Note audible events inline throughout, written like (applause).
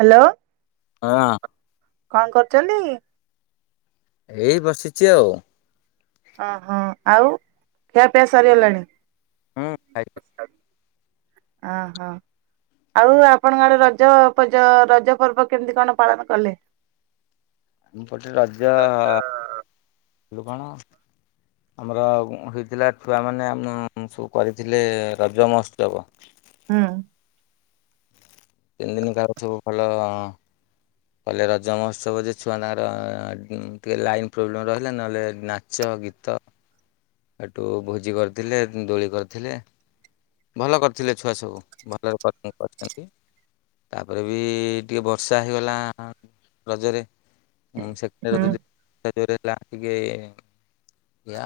Hello? ହଁ। କଣ କରୁଛନ୍ତି-ଇ-? ଏଇ, ବସିଛି ଆଉ। ଓହୋ। ଆଉ, ଖିଆପିଆ ସରିଗଲାଣି! ହୁଁ- ଆଇତ। ଓହୋ। ଆଉ ଆପଣଙ୍କ ଆଡେ ରଜ ପଜ ରଜ ପର୍ବ କେମିତି କଣ ପାଳନ କଲେ? ଆମ ପଟେ ରଜ ହେଲୁ କଣ,, ଆମର, ହେଇଥିଲା ଛୁଆମାନେ ଆମ- ସବୁ କରିଥିଲେ, ରଜ ମହୋତ୍ସବ। ହୁଁ। ତିନି ଦିନ ଗାରୁଥିବ ଭଲ। କହିଲେ ରଜ ମହୋତ୍ସବ ଯେ ଛୁଆ ତାଙ୍କର- ଅ ଉଁ ଟିକେ ଲାଇନ୍ ପ୍ରୋବ୍ଲେମ ରହିଲା, ନହେଲେ ନାଚ, ଗୀତ, ଏଠୁ ଭୋଜି କରିଥିଲେ, ଦୋଳି କରିଥିଲେ, -ଭଲ କରିଥିଲେ ଛୁଆ ସବୁ। ଭଲରେ କରିଚନ୍ତି କରିଚନ୍ତି, ତାପରେ ବି ଟିକେ ବର୍ଷା ହେଇଗଲା ରଜରେ ସେପରେ ହୁଁ ଯଦି (unintelligible)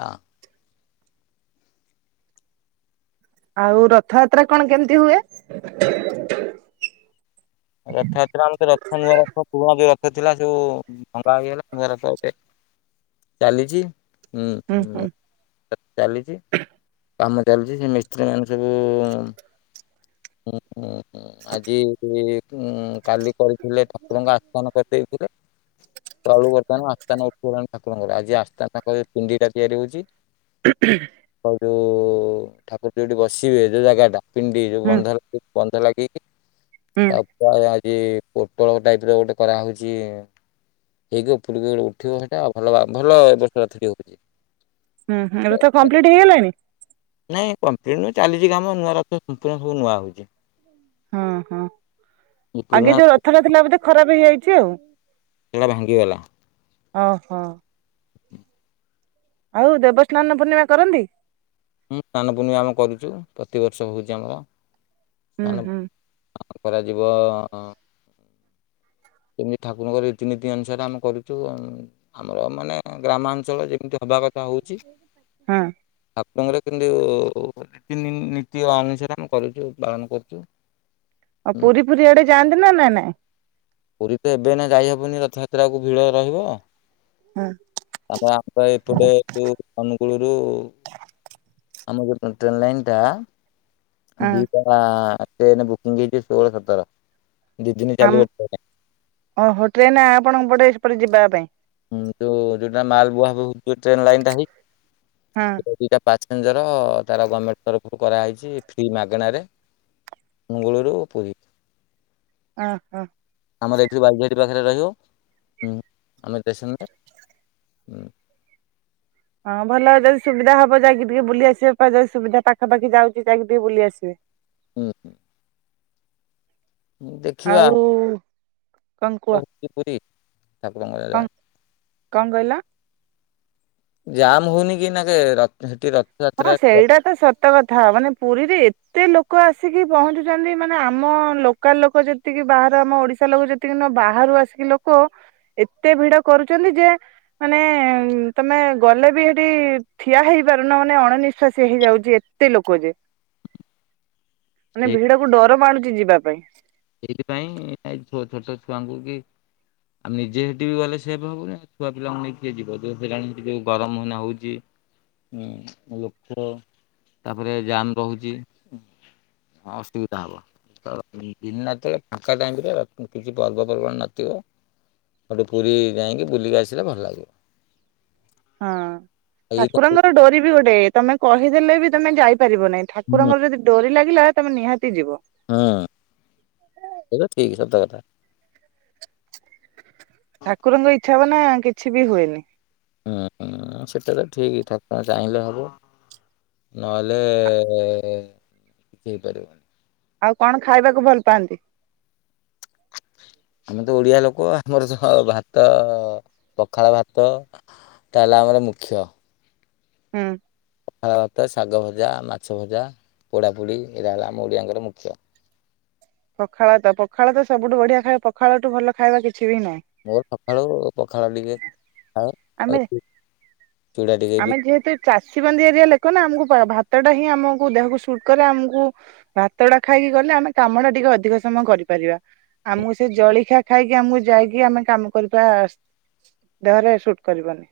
ଆଉ, ରଥଯାତ୍ରା କଣ କେମିତି ହୁଏ? ରଥଯାତ୍ରା ଆମ ରଥ, ନୂଆଁ ରଥ ପୁରୁଣା ବି ର ଥିଲା ସବୁ ଉ ଭଙ୍ଗା ହେଇଗଲା, ବରଷକେ। ଚାଲିଛି, ହୁଁ, ହଁ ଚାଲିଛି। କାମ ଚାଲିଛି, ସେ ମିସ୍ତ୍ରୀ ମାନେ ସବୁ ଉ ହୁଁ ହୁଁ, ହୁଁ, ଆଜି ଉଁ କାଲି କରି ଥିଲେ ଠାକୁରଙ୍କ ଆସ୍ଥାନ କରିଦେଇଥିଲେ, ତଳୁ ବର୍ତ୍ତମାନ ଆସ୍ଥାନ ଉଠ ପୁରାଣ ଠାକୁରଙ୍କର, ଆଜି ଆସ୍ତାଙ୍କ ପିଣ୍ଡି ଟା ତିଆରି ହଉଛି। ଆଉ ଯୋଉ ଉ ଠାକୁର ଯଉଁଠି ବସିବେ, ଯୋଉଁ ଜାଗା ଟା ପିଣ୍ଡି, ଯୋଉଁ ହୁଁ ବନ ବନ୍ଧ ଲାଗି କିି, ହୁଁ ଅପା ଆ ଯ ପୋଟଳ ଟାଇପ ର ଗୋଟେ କରାହଉଛି ହେଇକି ପୁରୀକୁ ଗୋଟେ ଉଠିବ ସେଟା ଭଲ ଭଲ ବର୍ଷ ହଉଛି। ହୁଁ ହୁଁ ଏବେ ତ କମ୍ପ୍ଲିଟ୍ ହେଇଗଲାଣି। ନାଇଁ କ ନୁହଁ ଚାଲିଛି କାମ ନୂଆ ସମ୍ପୂର୍ଣ ସବୁ ନୂଆ ହଉଛି। ହଁ ହଁ ପୁରୁଣା ଆଗେ ଯୋଉ ରଥଟା ଥିଲା ବୋଧେ ଖରାପ ହେଇଯାଇଛି ଆଉ। ହେଲା ଭାଙ୍ଗି ଗଲା। ଓ ହୋ। ଆଉ ଦେବସ୍ନାନ ପୂର୍ଣ୍ଣିମା କରନ୍ତି? ହୁଁ ସ୍ନାନପୂର୍ଣ୍ଣିମା ଆମେ କରୁଛୁ ପ୍ରତିିବର୍ଷ ହଉଛି ଆମର। ହୁଁ ସ୍ନାନ ହୁଁ। କରାଯିବ। ଏମିତି ଠାକୁରଙ୍କ ରୀତିନୀତି ଅନୁସାରେ ଆମେ କରୁଛୁ। ଆମର ମାନେ ଗ୍ରାମାଞ୍ଚଳ ଯେମିତି ହବା କଥା ହଉଛି ହଁ ଆ ତାଙ୍କର କେମତି ନୀତି ଅନୁସାରେ ଆମେ କରୁଛୁ ପାଳନ କରୁଛୁ। ଆଉ ପୁରୀ ଫୁରୀ ଆଆଡେ ଯାଆନ୍ତି ନା ନାଇଁ ନାଇଁ? ପୁରୀ ତ ଏବେ ନା ଯାଇହବନି ରଥଯାତ୍ରା ଆକୁ ଭିଡ ରହିବ। ହଁ (inaudible) ଆମ ଆକା ଏପଡେ ସ୍କୁୂଳରୁ ଆମ ଯେ ଟ୍ରେନ୍ ଲାଇନ୍ଟା (inaudible) ହଁ ଦୀଟା ସେନେ ବୁକିଂ ହେଛି ଷୋଳ, ସତର ଦି ଦିନ ଆମ ଚାଲିବ ଟ୍ରେନ। ଅ ଟ୍ରେନ ନା ଆ ଆପଣଙ୍କ ପଡେ ସେପଟ ଯିବା ପାଇଁ। ହୁଁ ତ ଦିଟା ମାଲ ବୁହା ବ ଟ୍ରେନ ଲାଇନ ଟା ହଁ ହେଇଛି ସେ ଦଇଟା ପ୍ୟାସେଞ୍ଜର ତାର ଗଭର୍ଣ୍ଣମେଣ୍ଟ ତରଫରୁ କରାହେଇଛି ଫ୍ରି ମାଗଣାରେ ମୁଙ୍ଗୁଳୁରୁ, ପୁରୀ ହ ହ (inaudible) ଆମର ଏଇଠି ବାଇଘଟି ପାଖରେ ରହିବଁ ଆମେ ଷ୍ଟେସନରେ ହଁ ହଁ ଭଲ ଯଦି ସୁବିଧା ହବ ଯାଇକ ଟିକେ ବୁଲି ଆସିବେ ଯଦି ସୁବିଧା ପାଖାପାଖି ଯାଉଛି ଯାଇକି ଟିକେ ବୁଲି ଆସିବେ। ହୁଁ ହୁଁ। ଆଉ କଣ କୁହ ପୁରୀ ଠାକୁରଙ୍କର ଯା। କଣ କଣ କହିଲ? ଜାମ୍ ହଉନି କି ଏନା କେ ର ସେଠୀ ରଥ। ହଁ ସେଇଟା ତ ସତ କଥା? ମାନେ ପୁରୀରେ ଏତେ ଲୋକ? ଲୋକ ଆସିକି ପହଞ୍ଚୁଛନ୍ତି। ମାନେ ଆମ ଲୋକାଲ ଲୋକ ଯେତିକି ବାହାର ଆମ ଓଡିଶା ଲୋକ ଯେତିକି ନୁହ ବାହାରୁ ଆସିକି ଲୋକ ଏତେ ଭିଡ କରୁଛନ୍ତି ଯେ? ମାନେ ତମେ ଗଲେ ବି ସେଠି ଠିଆ ହେଇପାରୁନ। ନାଇଁ ଅଣନିଶ୍ଵାସୀ ହେଇଯାଉଛି? ଏତେ ଲୋକ ଯେ ମାନେ ଭିଡକୁ ଡର ମଣୁ। ଯିବା ପାଇଁ ସେଇଥିପାଇଁ ଛୋଟ ଛୁଆଙ୍କୁ କି ଆମେ ନିଜେ ସେଠି ବି ଗଲେ ସେ ବି ହବୁନି ଛୁଆ ପିଲାଙ୍କୁ ନେଇକି ଯିବ ଯୋଉ ହେଲାଣି ଯୋଉ ଗରମ ମନା ହଉଛିଁ ଲୋକ ତାପରେ ଜାମ ରହୁଛି ଅସୁବିଧା ହବ। ଦିନ ନତେଳେ ଫାଙ୍କା ଟାଇମରେ କିଛି ପର୍ବପର୍ବାଣି ନଥିବ ସେଠୁ ପୁରୀ ଯାଇକି ବୁଲିକି ଆସିଲେ ଭଲ ଲାଗିବ। ହଁ ଏଇ ଠାକୁରଙ୍କର ଡୋରି ଗୋଟେ ତମେ କହିଦେଲେ ବି ତମେ ଯାଇ ପାରିବ ନାହି ଠାରଙ୍କର ଯଦିଡରି ଲାଗେ। ଥିଲା ତମେ ନିହାତି ଯିବ ହୁଁ ଏଟା ଠିକ ସତ କଥା। ଠାକୁରଙ୍କଇ ଛା ମନା କିଛି ବି ହୁଏନି। ହୁଁ ସେଟା ତ ଠିକ ଠାକୁର ଚାହିଁଲେ ହବ ନହେଲେ କିଛି ହେଇପାରିବନି। ଆଉ କଣ ଖାଇବାକୁ ଭଲ ପାଆନ୍ତି। ଆମେ ତ ଓଡ଼ିଆ ଲୋକ ଆମର ଭାତ ପଖାଳ ଭାତ ତା ହେଲା ଆମର ମୁଖ୍ୟ। ହୁଁ। ପଖଳ ଭାତ ଶାଗ ଭଜା ମାଛ ଭଜା ପୋଡାପୋଡି ଏଇଟା ହେଲା ଆମ ଓଡିଆଙ୍କର ମୁଖ୍ୟ। ପଖାଳ ତ ପଖାଳ ତ ସବୁଠୁ ବଢିଆ ଖାଇବା ପଖାଳଠୁ ଭଲ ଖାଇବା କିଛି ବି ନାହିଁ ମୋର ସଖାଳୁ ପଖାଳ ଟିକେ ଖାଏ। ଆମେ ଆଉ ଚୁଡ଼ା ଟିକେ ବି ଆମେ ଯେହେତୁ ଚାଷୀ ବନ୍ଦୀ ଏରିଆ ଲେୋକ ନା ଆମକୁ ଭ ଭାତ ଟା ହିଁ ଆମକୁ ଦେହକୁ ସୁଟ କଲେ ଆମକୁ ଭାତ ଟା ଖାଇକି ଗଲେ ଆମେ କାମ ଟା ଟିକେ ଅଧିକ ସମୟ କରିପାରିବା। ଆମକୁ ସେ ଜଳିଖିଆ ଖାଇକି ଆମକୁ ଯାଇକି ଆମେ କାମ କରିବା ଦେହରେ ସୁଟ କରିବନି।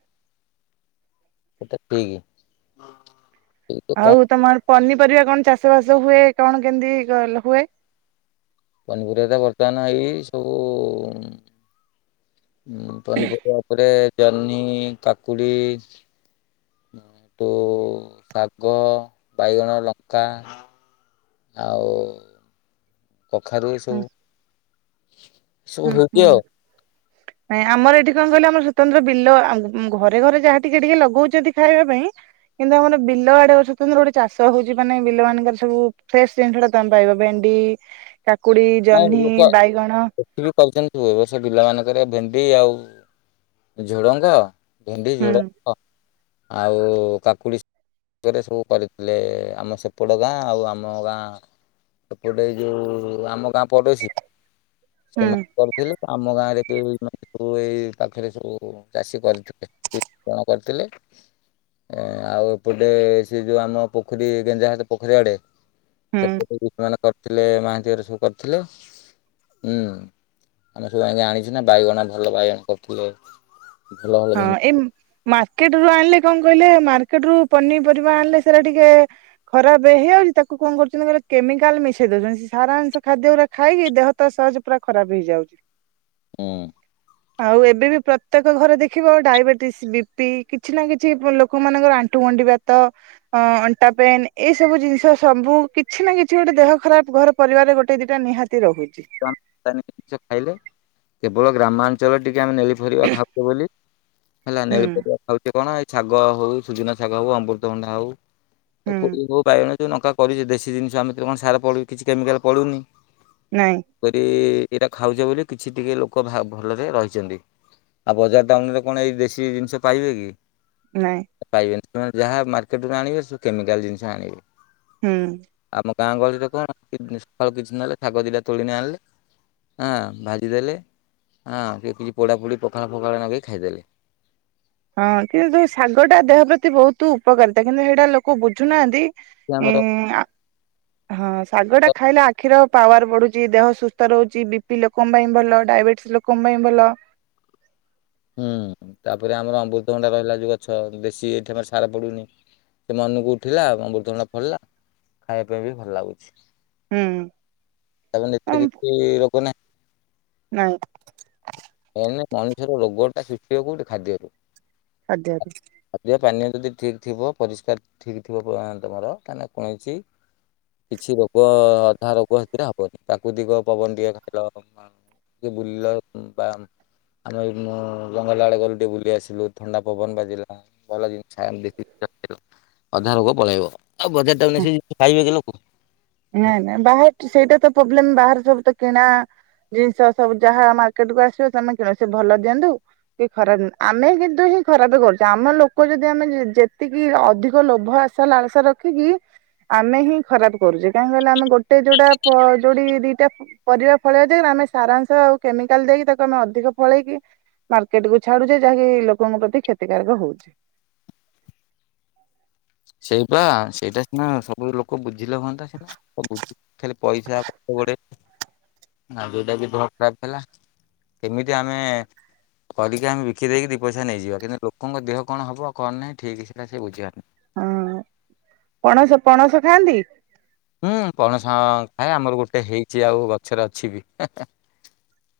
ସେଟା ପିକ୍ ଆଉ ତ ମ ପନିପରିବା କଣ ଚାଷ ବାସ ହୁଏ। କଣ କେମିତି ହୁଏ? ପନିପରିବା ତ ବର୍ତ୍ତମାନ ଏଇ ସବୁ ହୁଁ ପନିପରିବା ଉପରେ ଜହ୍ନି କାକୁଡ଼ି ତୁ ଶାଗ ବାଇଗଣ ଲଙ୍କା ଆଉ କଖାରୁ ହୁଁ ସବୁ ସବୁ ହୁଁ ହୁଁ ହେଛି ଆଉ ଆମର ଏଠି କଣ କହିଲ ଆମର ସ୍ୱତନ୍ତ୍ର ବିଲ ଘରେ ଘରେ ଯାହା ଟିକେ ଟିକେ ଲଗଉଛନ୍ତି। ଖାଇବା ପାଇଁ କିନ୍ତୁ ଆମର ବିଲ ଆଡେ ସ୍ୱତନ୍ତ୍ର ଗୋଟେ ଚାଷ ହଉଛି ମାନେ ବିଲ ମାନଙ୍କର ସବୁ ଫ୍ରେଶ ଜିନିଷ ଟା ତମେ ପାଇ ଭେଣ୍ଡି କାକୁଡି ଜହ୍ନି ବାଇଗଣ ହୁଏ ବର୍ଷ ପିଲାମାନାନଙ୍କରେ ଭେଣ୍ଡି ଆଉ ଝୁଡଙ୍ଗ ଭେଣ୍ଡି ହୁଁ ଝୁଡଙ୍ଗ ଆଉ କାକୁଡିରେ ସବୁ କରିଥିଲେ ଆମ ସେପଟ ଗାଁ ଆଉ ଆମ ଗାଁ ସେପଟ ଏଇ ଯୋଉ ଆମ କା ପଡ଼ୋଶୀ ହୁଁ ସେମାନେ କରଥିଲେ ଆମ ଗାଁ ରେ ଏଇ ପାଖରେ ସବୁ ଚାଷୀ କରିଥିଲେ କ୍ଷତି ପୂରଣ କରିଥିଲେ। ଆଉ ଏପଟେ ସେ ଯୋଉ ଆମ ପୋଖରୀ ଗେଞ୍ଜା ହାତ ପୋଖରୀ ଆଡେ ହୁଁ। ସେପଟେ କି କଣ ଥିଲେ ମହାନ୍ତିର ସବୁ କାର୍ ଥିଲେ ହୁଁ ଆମେ ଯାଇକି ଆଣିଚୁ ନା ବାଇଗଣ ଭଲ ବାଇଗଣ କରୁଥିଲେ। ହଁ ଏମ ମାର୍କେଟ ରୁ ଆଣିଲେ କଣ କହିଲେ ମାର୍କେଟ ରୁ ପନିପରିବା ଆଣିଲେ ସେରା ଟିକେ ଖରାପ ହେଇଆଉଛି। ତାକୁ କଣ କରୁଛନ୍ତି କେମିକାଲ ମିଶେଇ ଦଉଛନ୍ତି ସାରାଂଶ ଖାଦ୍ୟ ଖାଇକି ଦେହ ତ ସହଜେ ଖରାପ ହେଇଯାଉଚି। ହୁଁ। ଆଉ ଏବେ ବି ପ୍ରତ୍ୟେକ ଘରେ ଦେଖି। ଦେଖିବ ଡାଇବେଟିସ ବି ପି କିଛି ନା କିଛି ଲୋକମାନଙ୍କର ଆଣ୍ଠୁ ଗଣ୍ଠି ବାତ ଅନାଟା ପେନ୍ ଏଇ ସବୁ ଜିନିଷ ସବୁ କିଛି ନା କିଛି ଗୋଟେ ଦେହ ଖରାପ ଘରେ ପରିବାରେ ଗୋଟେ ଦି ଟା। ଜିନିଷ ଖାଇଲେ। ବୋ ଗ୍ରାମାଞ୍ଚଳ ଟିକେ। ଆମେ ନେଳି ଫରିବା ଖାଉଚେ ବୋଲି ହୁଁ ହେଲାନେଳି ପରିବା ଖାଉଚେ କଣ। ଶାଗ ହଉ ସୂଜୁ ନା ଶାଗ ହଉ ଅମୃତଭଣ୍ଡା ହଉ। ହୁଁ ବୋଉ ଭାଇ। ଯୋଉ ନଙ୍କା କରିଚେ ଦେଶୀ ଜିନିଷ ଆମେ ସାର ପଡୁନି କିଛି କେମିକାଲ ପଡ଼ୁନି। ନାଇଁ କରି। ଏଇଟା ଖାଉଛେ ବୋଲି କିଛି ଟିକେ ଲୋକ ଭଲରେ ରହିଛନ୍ତି ଆଉ ବଜାର ଟାଉନରେ କଣ ଏଇ ଦେଶୀ ଜିନିଷ ପାଇବେ କି। ନାଇଁ। ପାଇବେନି ସେମାନେ ଯାହା ମାର୍କେଟରୁ ଆଣିବେ ସେ କେମିକାଲ ଜିନିଷ ଆଣିବେ। ହୁଁ। ଆମ ଗାଁ ଗହଳି ରେ କଣ ସକାଳୁ କିଛି ନହେଲେ ଶାଗ ଦିଟା। ତୋଳିକି ଆଣିଲେ ଆଁ ଭାଜିଦେଲେ ଆଁ ଏତିକି ପୋଡ଼ା ପୋଡ଼ି ପଖାଳ ଫକାଳ ନଗେଇ ଖାଇଦେଲେ। ହଁ କିନ୍ତୁ ଶାଗ ଟା ଦେହ ପ୍ରତି ବହୁତ ଉପକାରିତା କିନ୍ତୁ ହେଟା ଲୋକ ବୁଝୁନାହାନ୍ତି। ଏଠି ଆମର ଉଁ। ହଁ ଶାଗ ଟା ଖାଇଲେ ଆଖିର ପାୱାର ବଢୁଛି ଦେହ ସୁସ୍ଥ ରହୁଛି ବି ପି ଲୋକଙ୍କ ପାଇଁ ଭଲ ଡାଇବେଟିସ ଲୋକଙ୍କ ପାଇଁ ଭଲ। ହୁଁ ତାପରେ ଆମର ଅମୃତଭଣ୍ଡା ରହିଲା ଯୋଉ ଗଛ ଦେଶୀ ଏଇଠି ଆମ ସାର ପଡୁନି ସେ ମନକୁ ଉଠିଲା ଅମୃତଭଣ୍ଡା ଫଳିଲା ଖାଇବା ପାଇଁ ବି ଭଲ ଲାଗୁଛି। ହୁଁ ତା ପରେ ଏଥିରେ କିଛି ବି ରୋଗ ନାହିଁ। ନାଇଁ। ମଣିଷ ର ରୋଗ ଟା ସୃଷ୍ଟି ହୁଏ କୋଉଠୁ ଖାଦ୍ୟ ରୁ। ଆଜ୍ଞା। ଯଦି ଠିକ୍ ଥିବ ପରିଷ୍କାର ଠିକ୍ ଥିବ ଘର ତାହାଲେ କୌଣସି କିଛି ରୋଗ ଅଧା ରୋଗ ହେତିରେ ହବନି ପ୍ରାକୃତିକ ପବନ ଟିକେ ଖାଇଲ ଟିକେ ବୁଲିଲ। ବା ଆମେ ଜଙ୍ଗଲ ଆଡେ ଗଲୁ ଟିକେ ବୁଲିଆସିଲୁ ଥଣ୍ଡା ପବନ ବାଜିଲା ଭଲ ଜିନିଷ ଆଣିଲି ଅଧା ରୋଗ ପଳେଇବ। ଆଉ ବଜାର ତାକୁ ନେଇ ଖାଇବେ କି ଲୋକ। ନାଇଁ ନାଇଁ ବାହାର ସେଇଟା ତ ପ୍ରୋବ୍ଲେମ ବାହାରେ ସବୁ ତ କିଣା ଜିନିଷ ସବୁ ଯାହା ମାର୍କେଟ କୁ ଆସିବ ସେେ କିଣ ସେ ଭଲ ଦିଅନ୍ତୁ କି ଖରାପ ଦିଅନ୍ତୁ ଆମେ କିନ୍ତୁ ହିଁ ଖରାପ କରୁଛୁ ଆମ ଲୋକ ଯଦି ଆମେ ଯେତିକି ଅଧିକ ଲୋଭ ଆସା ଲାଳସା ରଖିକି। ଆମେ ହିଁ ଖରାପ କରୁଛେ କାହିଁ କହିଲଲେ ଆମେ ଗୋଟେ ଯୋଉଟା ଯୋଉ ଦିଟା ପରିବା ଫଳେଇବା ଯାଇ ଆମେ ସାରାଂଶ ଆଉ କେମିକାଲ ଦେଇକି ତାକୁ ଆମେ ଅଧିକ ଫଳେଇକି ମାର୍କେଟ କୁ ଛାଡୁଛେ ଯାହାକି ଲୋକଙ୍କ ପ୍ରତି କ୍ଷତିକାରକ ହଉଛିେ ଶେଇପା ସେଇଟା ସିନା ସବୁ ଲୋକ ବୁଝିଲେ ହୁଅନ୍ତା ଖାଲି ପଇସା ପଛରେ ଗୋଡେଇ ଯୋଉଟାକି ଦେହ ଖରାପ ହେଲା କେମିତି ଆମେ କରିକି ଆମେ ବିକିଦେଇକି ଦି ପଇସା ନେଇଯିବା କିନ୍ତୁ ଲୋକଙ୍କ ଦେହ କଣ ହେବ କଣ ନାଇଁ ଠିକ୍ ସେକଥା ବୁଝିବାର ନାହିଁ। ହଁ ପଣସ ପଣସ ଖାଆନ୍ତି। ହୁଁ ପଣସ ଖାଏ ଆମର ଗୋଟେ ହେଇଚି ଆଉ ଗଛ ରେ ଅଛି ବି।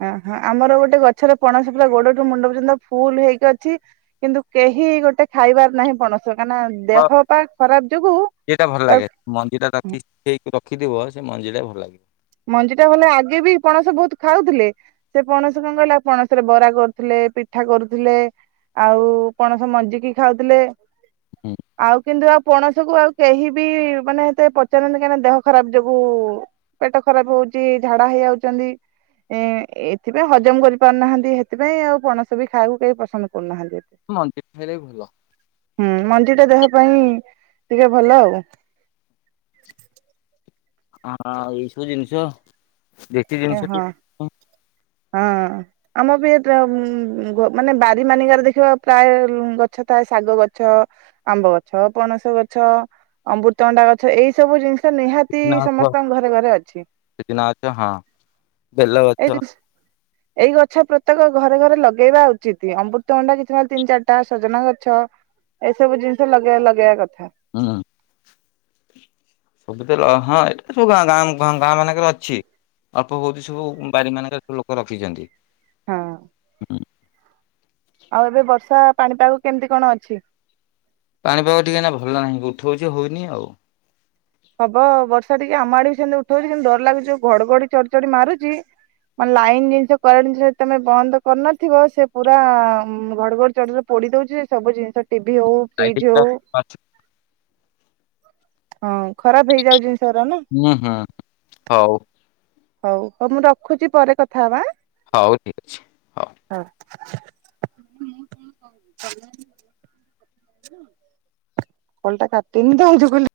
ଅ ହ ଆମର ଗୋଟେ ଗଛରେ ପଣସ ପୁରା ଗୋଡଠୁ ମୁଣ୍ଡ ପର୍ଯ୍ୟନ୍ତ ଫୁଲ ହେଇକି ଅଛି କିନ୍ତୁ କେହି ଗୋଟେ ଖାଇବାର ନାହିଁ ପଣସ କାହିଁକିନା ତ ଦେହ ପା ଖରାପ ଯୋଗୁ ସେଟା ଭଲ ଲାଗେ ତାକୁ ମଞ୍ଜି ଟା ରଖି ରଖିଥିବ ସେ ମଞ୍ଜି ଟା ଭଲ ଲାଗେ ମଞ୍ଜି ଟା ଭଲେ ଆଗେ ବି ପଣସ ବହୁତ ଖାଉଥିଲେ ସେ ପଣସ କଣ କହିଲା ପଣସରେ ବରା କରୁଥିଲେ ପିଠା କରୁଥିଲେ ଆଉ ପଣସ ମଞ୍ଜିିକି ଖାଉଥିଲେ ଆଉ କିନ୍ତୁ ଆଉ ପଣସ କୁ ଆଉ କେହି ବି ମାନେ ଏତେ ପଚାରନ୍ତି କାହିଁକିନା ଦେହ ଖରାପ ଯୋଗୁ ପେଟ ଖରାପ ହଉଛି ଝାଡା ହେଇଯାଉଛନ୍ତି। ଏ ଏଥିପାଇଁ ହଜମ କରିପାରୁନାହାନ୍ତି ହେଥିପାଇଁ ଆଉ ପଣସ ବି ଖାଇବାକୁ କେହି ପସନ୍ଦ କରୁନାହାନ୍ତି। ଏତେ ମଞ୍ଜି ବି ଖାଇଲେ ବି ଭଲ। ହୁଁ ମଞ୍ଜି ଟା ଦେହ ପାଇଁ ଟିକେ ଭଲ ଆଉ। ହଁ ଏଇ ସବୁ ଜିନିଷ ଦେଶୀ ଏ ଜିନିଷ। ହଁ (unintelligible) ହଁ ଆମ ବି ମାନେ ବାରି ମାନିକାରେ ଦେଖିବ ପ୍ରାୟ ଗଛ ଥାଏ ଶାଗ ଗଛ, ଆମ୍ବ ଗଛ, ପଣସ ଗଛ, ଅମୃତଭଣ୍ଡା ଗଛ ଏଇ ସବୁ ଜିନି ନିହାତି ସଜନା ଗଛ ସମସ୍ତଙ୍କ ଘରେ ଘରେ ଅଛି। ସଜନା ଗଛ ହଁ ବେଲ ଏଇ ଗଛ। ଜିନିଷ ଏଇ ଗଛ ପ୍ରତ୍ୟେକ ଘରେ ଘରେ ଲଗେଇବା ଉଚିତ୍। ଅମୃତଭଣ୍ଡା କିଛି ନହେଲେ ତିନି ଚାରିଟା ସଜନା ଗଛ ଏସବୁ ଜିନିଷ ଲଗେଇବା ଲଗେଇବା କଥା। ହଁ। ସବୁ ତ ହଁ ଏଇଟା ସବୁଁଁ ଗାଁ ଗାଁ ମାନଙ୍କରେ ଅଛି। ଅଳ୍ପ ବହୁତ ସବୁ ବାରି ମାନଙ୍କରେ ସବୁ ଲୋକ ରଖିଛନ୍ତି। ହଁ। (inaudible) ଆଉ ଏବେ ବର୍ଷା ପାଣିପାଗ କେମିତି କଣ ଅଛି? ପାଣିପାଗ ଟିକେ ନା ଭଲ ନାହିଁ। ଉଠଉଛି ହଉନି ଆଉ। ହବ ବର୍ଷା ଟିକେ ଆମ ଆଡେ ବି ସେମିତି ଉଠଉଛ। କିନ୍ତୁ ଡର ଲାଗୁଛି ଯୋଉ ଘଡଘଡି ଚଡଚଡି ମାରୁଛି ମାନେ ଲାଇନ ଜିନିଷ କରେଣ୍ଟ ଜିନିଷ ତମେ ଯଦି ବନ୍ଦ କରିନଥିବ ସେ ପୁରା ଘଡଘଡି ଚଡଚଡ଼ି ରେ ପୋଡି ଦଉଛି ସବୁ ଜିନିଷ ଟିଭିି ହଉ ଫ୍ରିଜ ହଉ ହଁ ଖରାପ ହେଇଯାଉ ଜିନ ହୁଁ ହଁ ହଉ। ହଉ ହଉ ମୁଁ ରଖୁଛି ପରେ କଥା ହବା। ହଉ ଠିକ୍ ଅଛି ହଉ। (inaudible) କଲଟା କାଟିନି ତ। (unintelligible)